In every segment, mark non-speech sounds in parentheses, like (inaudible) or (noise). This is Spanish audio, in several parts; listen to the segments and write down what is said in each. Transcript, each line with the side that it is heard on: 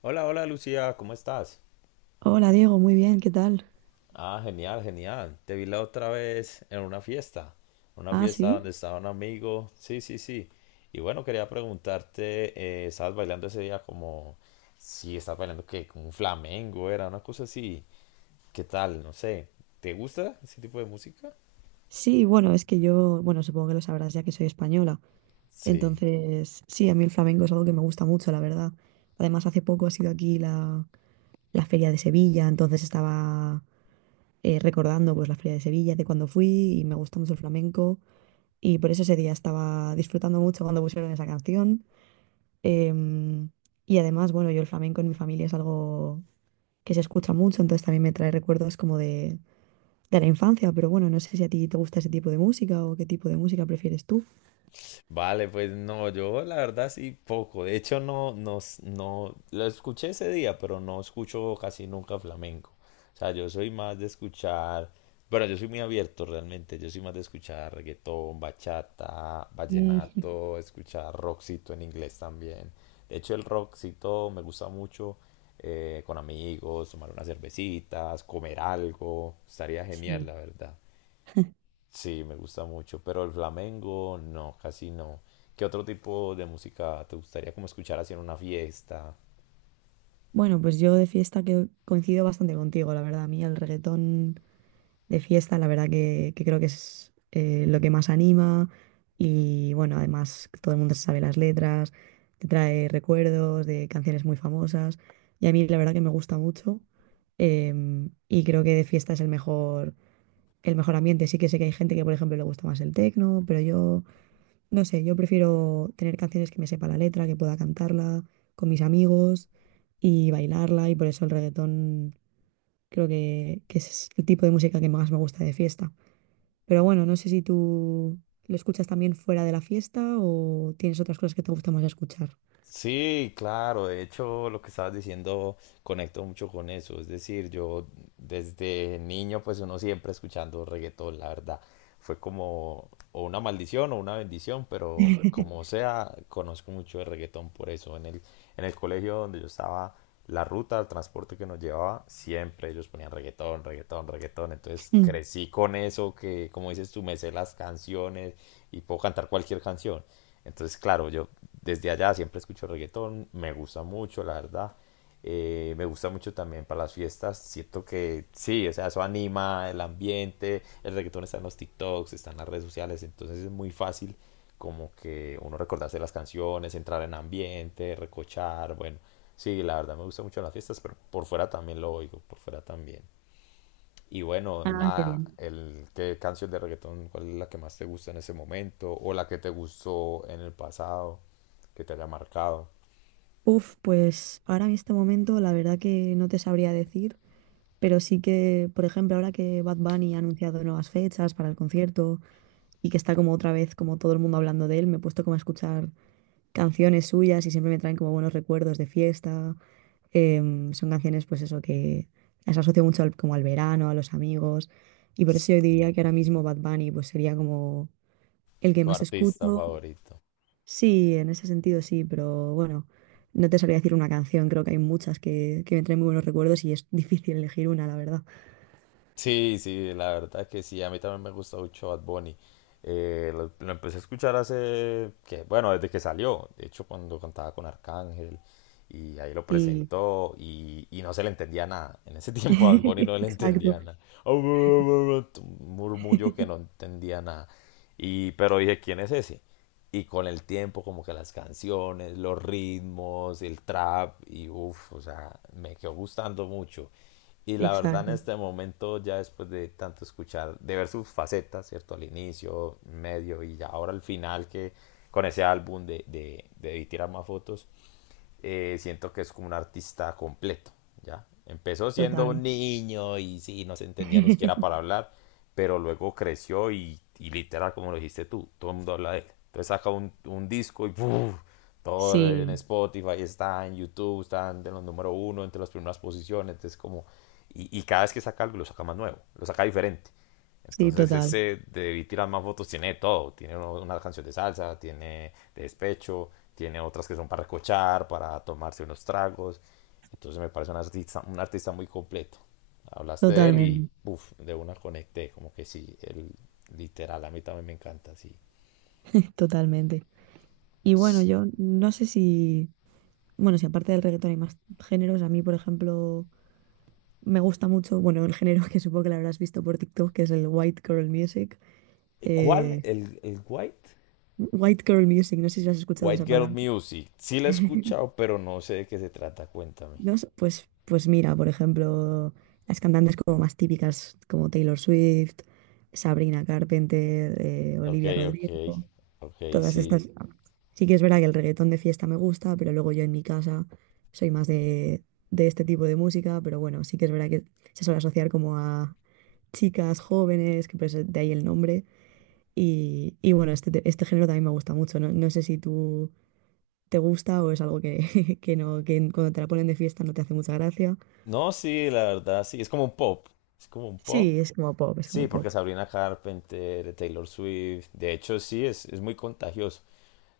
left: Hola, hola Lucía, ¿cómo estás?
right: Hola Diego, muy bien, ¿qué tal?
left: Ah, genial, genial. Te vi la otra vez en una
right: Ah,
left: fiesta
right: sí.
left: donde estaba un amigo. Sí, sí, sí. Y bueno, quería preguntarte, ¿estabas bailando ese día como, sí, estabas bailando que como un flamenco, era una cosa así? ¿Qué tal? No sé. ¿Te gusta ese tipo de música?
right: Sí, bueno, es que yo, bueno, supongo que lo sabrás ya que soy española.
left: Sí.
right: Entonces, sí, a mí el flamenco es algo que me gusta mucho, la verdad. Además, hace poco ha sido aquí la Feria de Sevilla, entonces estaba recordando pues la Feria de Sevilla de cuando fui y me gusta mucho el flamenco y por eso ese día estaba disfrutando mucho cuando pusieron esa canción. Em, y además, bueno, yo el flamenco en mi familia es algo que se escucha mucho, entonces también me trae recuerdos como de la infancia, pero bueno, no sé si a ti te gusta ese tipo de música o qué tipo de música prefieres tú.
left: Vale, pues no, yo la verdad sí poco. De hecho, no, no, no, lo escuché ese día, pero no escucho casi nunca flamenco. O sea, yo soy más de escuchar, bueno, yo soy muy abierto realmente. Yo soy más de escuchar reggaetón, bachata,
right: Mm, (laughs)
left: vallenato, escuchar rockcito en inglés también. De hecho, el rockcito me gusta mucho con amigos, tomar unas cervecitas, comer algo. Estaría genial,
right: sí.
left: la verdad. Sí, me gusta mucho, pero el flamenco no, casi no. ¿Qué otro tipo de música te gustaría como escuchar así en una fiesta?
right: Bueno, pues yo de fiesta que coincido bastante contigo, la verdad. A mí el reggaetón de fiesta, la verdad que creo que es lo que más anima y bueno, además todo el mundo se sabe las letras, te trae recuerdos de canciones muy famosas y a mí la verdad que me gusta mucho, y creo que de fiesta es el mejor ambiente. Sí que sé que hay gente que, por ejemplo, le gusta más el tecno, pero yo no sé, yo prefiero tener canciones que me sepa la letra, que pueda cantarla con mis amigos y bailarla y por eso el reggaetón creo que es el tipo de música que más me gusta de fiesta. Pero bueno, no sé si tú lo escuchas también fuera de la fiesta o tienes otras cosas que te gusta más escuchar.
left: Sí, claro, de hecho lo que estabas diciendo conecto mucho con eso, es decir, yo desde niño pues uno siempre escuchando reggaetón, la verdad, fue como o una maldición o una bendición, pero
right: (laughs)
left: como sea, conozco mucho de reggaetón por eso, en el colegio donde yo estaba, la ruta, el transporte que nos llevaba, siempre ellos ponían reggaetón, reggaetón, reggaetón, entonces
right: Mm.
left: crecí con eso, que como dices tú, me sé las canciones y puedo cantar cualquier canción. Entonces, claro, yo desde allá siempre escucho reggaetón, me gusta mucho, la verdad. Me gusta mucho también para las fiestas. Siento que sí, o sea, eso anima el ambiente. El reggaetón está en los TikToks, está en las redes sociales, entonces es muy fácil como que uno recordarse las canciones, entrar en ambiente, recochar. Bueno, sí, la verdad me gusta mucho en las fiestas, pero por fuera también lo oigo, por fuera también. Y bueno,
right: Ah, qué
left: nada,
right: bien.
left: ¿qué canción de reggaetón, cuál es la que más te gusta en ese momento? ¿O la que te gustó en el pasado, que te haya marcado?
right: Uf, pues ahora en este momento la verdad que no te sabría decir, pero sí que, por ejemplo, ahora que Bad Bunny ha anunciado nuevas fechas para el concierto y que está como otra vez como todo el mundo hablando de él. Me he puesto como a escuchar canciones suyas y siempre me traen como buenos recuerdos de fiesta. Son canciones pues eso que las asocio mucho como al verano, a los amigos y por eso yo diría
left: Y
right: que ahora mismo Bad Bunny pues sería como el que
left: tu
right: más
left: artista
right: escucho.
left: favorito.
right: Sí, en ese sentido sí, pero bueno, no te sabría decir una canción, creo que hay muchas que me traen muy buenos recuerdos y es difícil elegir una, la verdad.
left: Sí, sí, la verdad que sí, a mí también me gusta mucho Bad Bunny. Lo empecé a escuchar hace, que, bueno, desde que salió, de hecho cuando cantaba con Arcángel, y ahí lo
right: Sí,
left: presentó y no se le entendía nada. En ese (laughs) tiempo a Bad Bunny no
right: (laughs)
left: le
right: exacto,
left: entendía nada. Un murmullo que no
right: (laughs)
left: entendía nada. Y, pero dije, ¿quién es ese? Y con el tiempo, como que las canciones, los ritmos, el trap, y uff, o sea, me quedó gustando mucho. Y la verdad, en
right: exacto,
left: este momento, ya después de tanto escuchar, de ver sus facetas, ¿cierto? Al inicio, medio y ya ahora al final, que con ese álbum de tirar más fotos, siento que es como un artista completo, ¿ya? Empezó siendo
right: total.
left: un niño y sí, no se entendía ni siquiera para
right: (laughs)
left: hablar, pero luego creció y literal, como lo dijiste tú, todo el mundo habla de él. Entonces saca un disco y ¡puf! Todo en
right: Sí.
left: Spotify está, en YouTube está en los número uno, entre las primeras posiciones, entonces como... Y, y cada vez que saca algo, lo saca más nuevo, lo saca diferente.
right: Sí,
left: Entonces
right: total,
left: ese de Debí Tirar Más Votos tiene de todo. Tiene una canción de salsa, tiene de despecho, tiene otras que son para escuchar, para tomarse unos tragos. Entonces me parece un artista muy completo. Hablaste de él y
right: totalmente,
left: uf, de una conecté, como que sí, él, literal, a mí también me encanta, sí.
right: totalmente. Y bueno, yo no sé si, bueno, si aparte del reggaetón hay más géneros, a mí, por ejemplo, me gusta mucho, bueno, el género que supongo que lo habrás visto por TikTok, que es el white girl music.
left: ¿Cuál?
right: eh,
left: ¿El White?
right: White girl music, no sé si has escuchado
left: White
right: esa
left: Girl
right: palabra.
left: Music, sí la he escuchado,
right: (laughs)
left: pero no sé de qué se trata, cuéntame.
right: No sé, pues mira, por ejemplo, las cantantes como más típicas, como Taylor Swift, Sabrina Carpenter,
left: Ok,
right: Olivia
left: ok,
right: Rodrigo.
left: ok,
right: Todas
left: sí.
right: estas. Sí que es verdad que el reggaetón de fiesta me gusta, pero luego yo en mi casa soy más de este tipo de música, pero bueno, sí que es verdad que se suele asociar como a chicas jóvenes, que por eso de ahí el nombre. Y bueno, este género también me gusta mucho. No, no sé si tú te gusta o es algo que, (laughs) que no, que cuando te la ponen de fiesta no te hace mucha gracia.
left: No, sí, la verdad, sí, es como un pop. Es como un pop.
right: Sí, es como pop, es
left: Sí,
right: como
left: porque
right: pop.
left: Sabrina Carpenter, Taylor Swift, de hecho sí, es muy contagioso.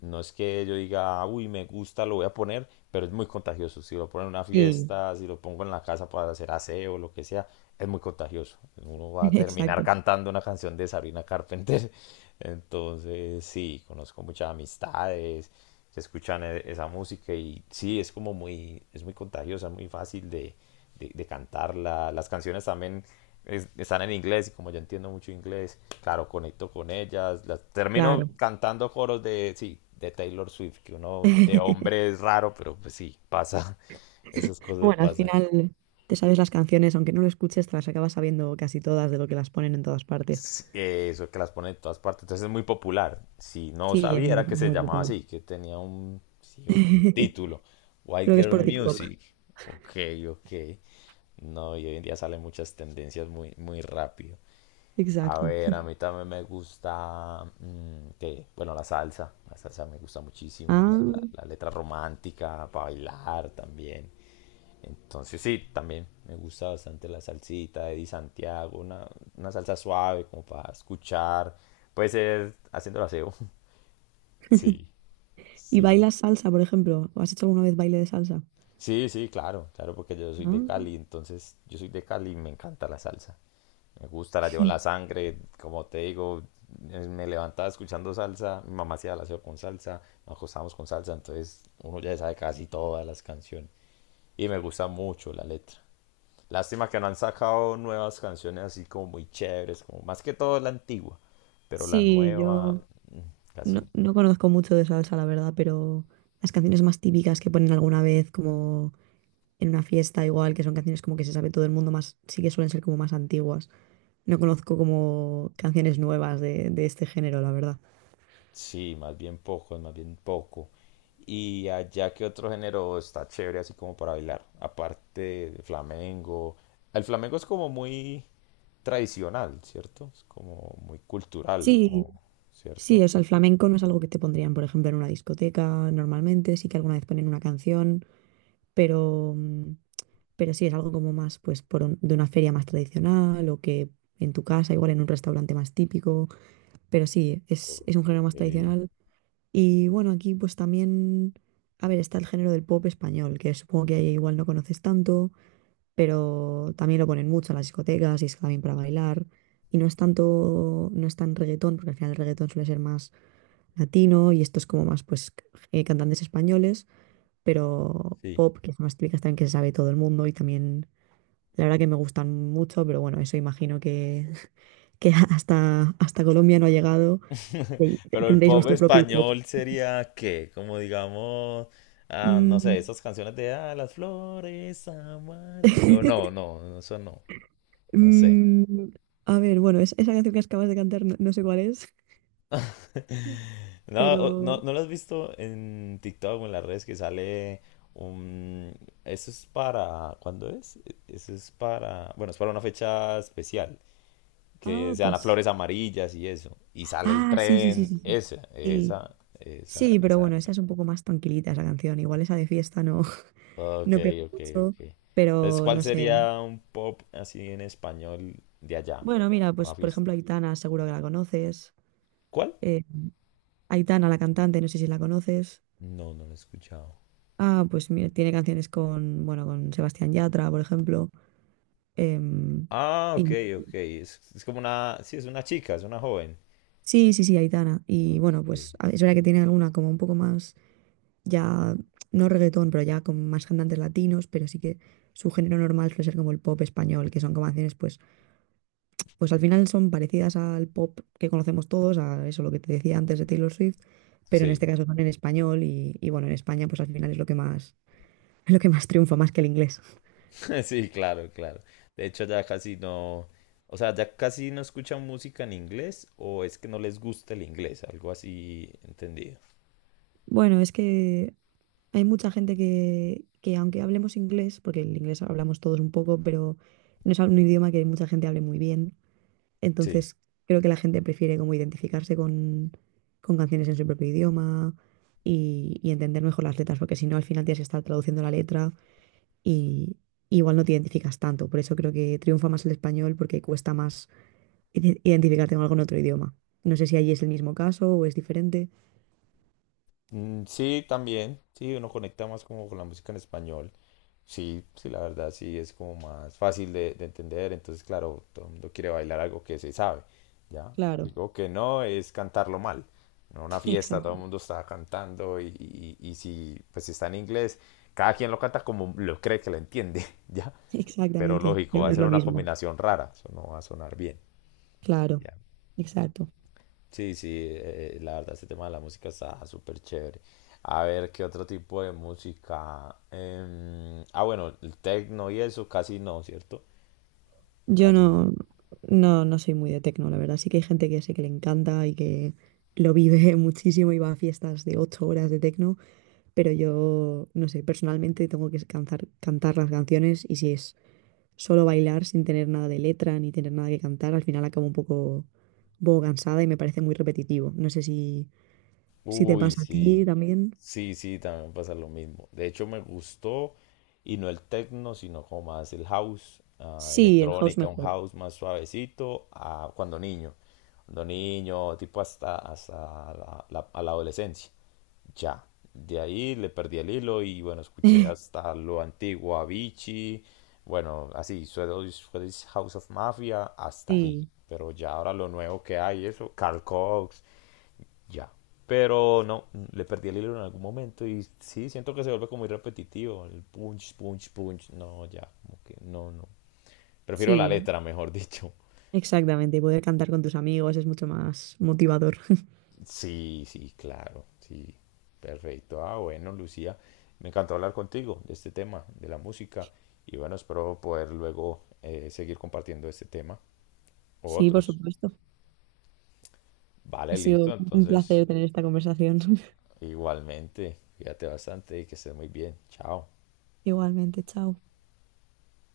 left: No es que yo diga, uy, me gusta, lo voy a poner, pero es muy contagioso. Si lo pongo en una
right: Sí,
left: fiesta, si lo pongo en la casa para hacer aseo, lo que sea, es muy contagioso. Uno
right: (laughs)
left: va a terminar
right: exacto,
left: cantando una canción de Sabrina Carpenter. (laughs) Entonces, sí, conozco muchas amistades se escuchan esa música y sí, es como muy, es muy contagiosa, muy fácil de cantarla. Las canciones también están en inglés y como yo entiendo mucho inglés, claro, conecto con ellas. Las, termino
right: claro.
left: cantando coros de, sí, de Taylor Swift, que uno de
right: (laughs)
left: hombre es raro, pero pues sí, pasa, (laughs) esas cosas
right: Bueno, al
left: pasan.
right: final te sabes las canciones, aunque no lo escuches, te las acabas sabiendo casi todas de lo que las ponen en todas partes.
left: Eso que las pone en todas partes. Entonces es muy popular. Si no
right: Sí, es
left: sabía
right: muy,
left: era que se
right: muy
left: llamaba
right: popular.
left: así, que tenía un,
right: (laughs)
left: sí, un
right: Creo
left: título. White
right: que es
left: Girl
right: por en TikTok. TikTok.
left: Music. Ok, ok. No, y hoy en día salen muchas tendencias muy, muy rápido. A
right: Exacto.
left: ver, a mí también me gusta, ¿qué? Bueno, la salsa. La salsa me gusta muchísimo.
right: Ah,
left: La letra romántica para bailar también. Entonces sí, también me gusta bastante la salsita de Di Santiago, una salsa suave como para escuchar. Puede ser haciendo el aseo. (laughs) Sí,
right: ¿y
left: sí.
right: bailas salsa, por ejemplo? ¿O has hecho alguna vez baile de salsa?
left: Sí, sí, claro, claro, porque yo soy de
right: Ah,
left: Cali, entonces yo soy de Cali y me encanta la salsa. Me gusta, la llevo en la sangre, como te digo, me levantaba escuchando salsa, mi mamá hacía el aseo con salsa, nos acostábamos con salsa, entonces uno ya sabe casi todas las canciones. Y me gusta mucho la letra. Lástima que no han sacado nuevas canciones así como muy chéveres, como más que todo la antigua, pero la
right: sí,
left: nueva
right: yo
left: mm, casi
right: no,
left: no.
right: no conozco mucho de salsa, la verdad, pero las canciones más típicas que ponen alguna vez, como en una fiesta igual, que son canciones como que se sabe todo el mundo más, sí que suelen ser como más antiguas. No conozco como canciones nuevas de este género, la verdad.
left: Sí, más bien poco, más bien poco. Y allá que otro género está chévere así como para bailar, aparte del flamenco. El flamenco es como muy tradicional, ¿cierto? Es como muy cultural,
right: Sí,
left: o-
right: sí,
left: ¿cierto?
right: o sea, el flamenco no es algo que te pondrían, por ejemplo, en una discoteca normalmente, sí que alguna vez ponen una canción, pero, pero sí es algo como más, pues, de una feria más tradicional o que en tu casa, igual en un restaurante más típico, pero sí,
left: Ok.
right: es un género más tradicional. Y bueno, aquí pues también, a ver, está el género del pop español, que supongo que ahí igual no conoces tanto, pero también lo ponen mucho en las discotecas y es también para bailar. Y no es tanto, no es tan reggaetón, porque al final el reggaetón suele ser más latino y estos como más pues cantantes españoles, pero
left: Sí.
right: pop, que son más típicas también que se sabe todo el mundo y también la verdad que me gustan mucho, pero bueno, eso imagino que, (laughs) que hasta, hasta Colombia no ha llegado. y
left: Pero el
right: Tendréis
left: pop
right: vuestro propio pop.
left: español sería ¿qué? Como digamos, ah, no sé, esas
right: Mm,
left: canciones de ah, las flores amarillas. O no,
right: (laughs)
left: no, no, eso no, no sé.
right: mm, a ver, bueno, esa canción que acabas de cantar no, no sé cuál es,
left: (laughs) No, o- no,
right: pero...
left: no lo has visto en TikTok o en las redes que sale un... Eso es para... ¿Cuándo es? Eso es para... Bueno, es para una fecha especial. Que
right: Ah,
left: sean las
right: pues...
left: flores amarillas y eso. Y sale el
right: Ah, sí, sí, sí,
left: tren.
right: sí. Sí,
left: Esa,
right: sí.
left: esa, esa.
right: Sí,
left: O
right: pero
left: sea,
right: bueno, esa es un poco más tranquilita esa canción. Igual esa de fiesta no,
left: Ok,
right: no pega
left: ok,
right: mucho,
left: ok. Entonces,
right: pero
left: ¿cuál
right: no sé.
left: sería un pop así en español de allá?
right: Bueno, mira, pues
left: Una
right: por
left: fiesta.
right: ejemplo Aitana, seguro que la conoces.
left: ¿Cuál?
right: Eh, Aitana, la cantante, no sé si la conoces.
left: No, no lo he escuchado.
right: Ah, pues mira, tiene canciones con, bueno, con Sebastián Yatra, por ejemplo. Em,
left: Ah, ok,
right: y,
left: ok. Es como una... Sí, es una chica, es una joven.
right: sí, sí, sí, Aitana. Y bueno,
left: Ok.
right: pues es verdad que tiene alguna como un poco más, ya, no reggaetón, pero ya con más cantantes latinos, pero sí que su género normal suele ser como el pop español, que son como canciones pues al final son parecidas al pop que conocemos todos, a eso lo que te decía antes de Taylor Swift, pero en
left: Sí,
right: este caso son en español y bueno, en España pues al final es lo que más, (laughs) es lo que más triunfa, más que el inglés.
left: (laughs) sí, claro, claro. De hecho, ya casi no... O sea, ya casi no escuchan música en inglés o es que no les gusta el inglés, algo así entendido.
right: Bueno, es que hay mucha gente que aunque hablemos inglés, porque el inglés hablamos todos un poco, pero no es un idioma que mucha gente hable muy bien,
left: Sí.
right: entonces creo que la gente prefiere como identificarse con canciones en su propio idioma y entender mejor las letras, porque si no al final tienes que estar traduciendo la letra y igual no te identificas tanto. Por eso creo que triunfa más el español porque cuesta más identificarte con algo en otro idioma. No sé si allí es el mismo caso o es diferente.
left: Mm, sí, también. Sí, uno conecta más como con la música en español. Sí, sí, la verdad sí es como más fácil de entender. Entonces, claro, todo el mundo quiere bailar algo que se sabe, ¿ya?
right: Claro,
left: Algo que no es cantarlo mal. No una
right: (laughs)
left: fiesta,
right: exacto,
left: todo el mundo está cantando y, y si pues está en inglés, cada quien lo canta como lo cree que lo entiende, (laughs) ¿ya? Pero
right: exactamente.
left: lógico,
right: No,
left: va
right: no
left: a
right: es
left: ser
right: lo
left: una
right: mismo.
left: combinación rara, eso no va a sonar bien,
right: Claro,
left: ¿ya?
right: exacto.
left: Sí, sí, la verdad este tema de la música está súper chévere. A ver, ¿qué otro tipo de música? Ah, bueno, el techno y eso casi no, ¿cierto?
right: Yo
left: Casi no.
right: no, no, no soy muy de tecno, la verdad. Sí que hay gente que sé que le encanta y que lo vive (laughs) muchísimo y va a fiestas de 8 horas de tecno, pero yo, no sé, personalmente tengo que cantar, cantar las canciones y si es solo bailar sin tener nada de letra ni tener nada que cantar, al final acabo un poco cansada y me parece muy repetitivo. No sé si, si te
left: Uy,
right: pasa a
left: sí.
right: ti también.
left: Sí, sí, también pasa lo mismo. De hecho, me gustó, y no el techno, sino como más el house, ah,
right: Sí, el house
left: electrónica, un
right: mejor.
left: house más suavecito, ah, cuando niño. Cuando niño, tipo hasta, hasta a la adolescencia. Ya, de ahí le perdí el hilo y bueno, escuché
right: (laughs)
left: hasta lo antiguo, Avicii, bueno, así, Swedish, Swedish House of Mafia, hasta ahí.
right: Sí,
left: Pero ya ahora lo nuevo que hay, eso, Carl Cox, ya. Pero no, le perdí el hilo en algún momento y sí, siento que se vuelve como muy repetitivo, el punch, punch, punch, no, ya, como que no, no. Prefiero la
right: sí,
left: letra, mejor dicho.
right: exactamente. Poder cantar con tus amigos es mucho más motivador. (laughs)
left: Sí, sí, claro, sí. Perfecto. Ah, bueno, Lucía, me encantó hablar contigo de este tema, de la música, y bueno, espero poder luego seguir compartiendo este tema o
right: Sí, por
left: otros.
right: supuesto. Ha
left: Vale, listo,
right: sido un
left: entonces,
right: placer tener esta conversación. (laughs)
left: igualmente, cuídate bastante y que estés muy bien. Chao.
right: Igualmente, chao.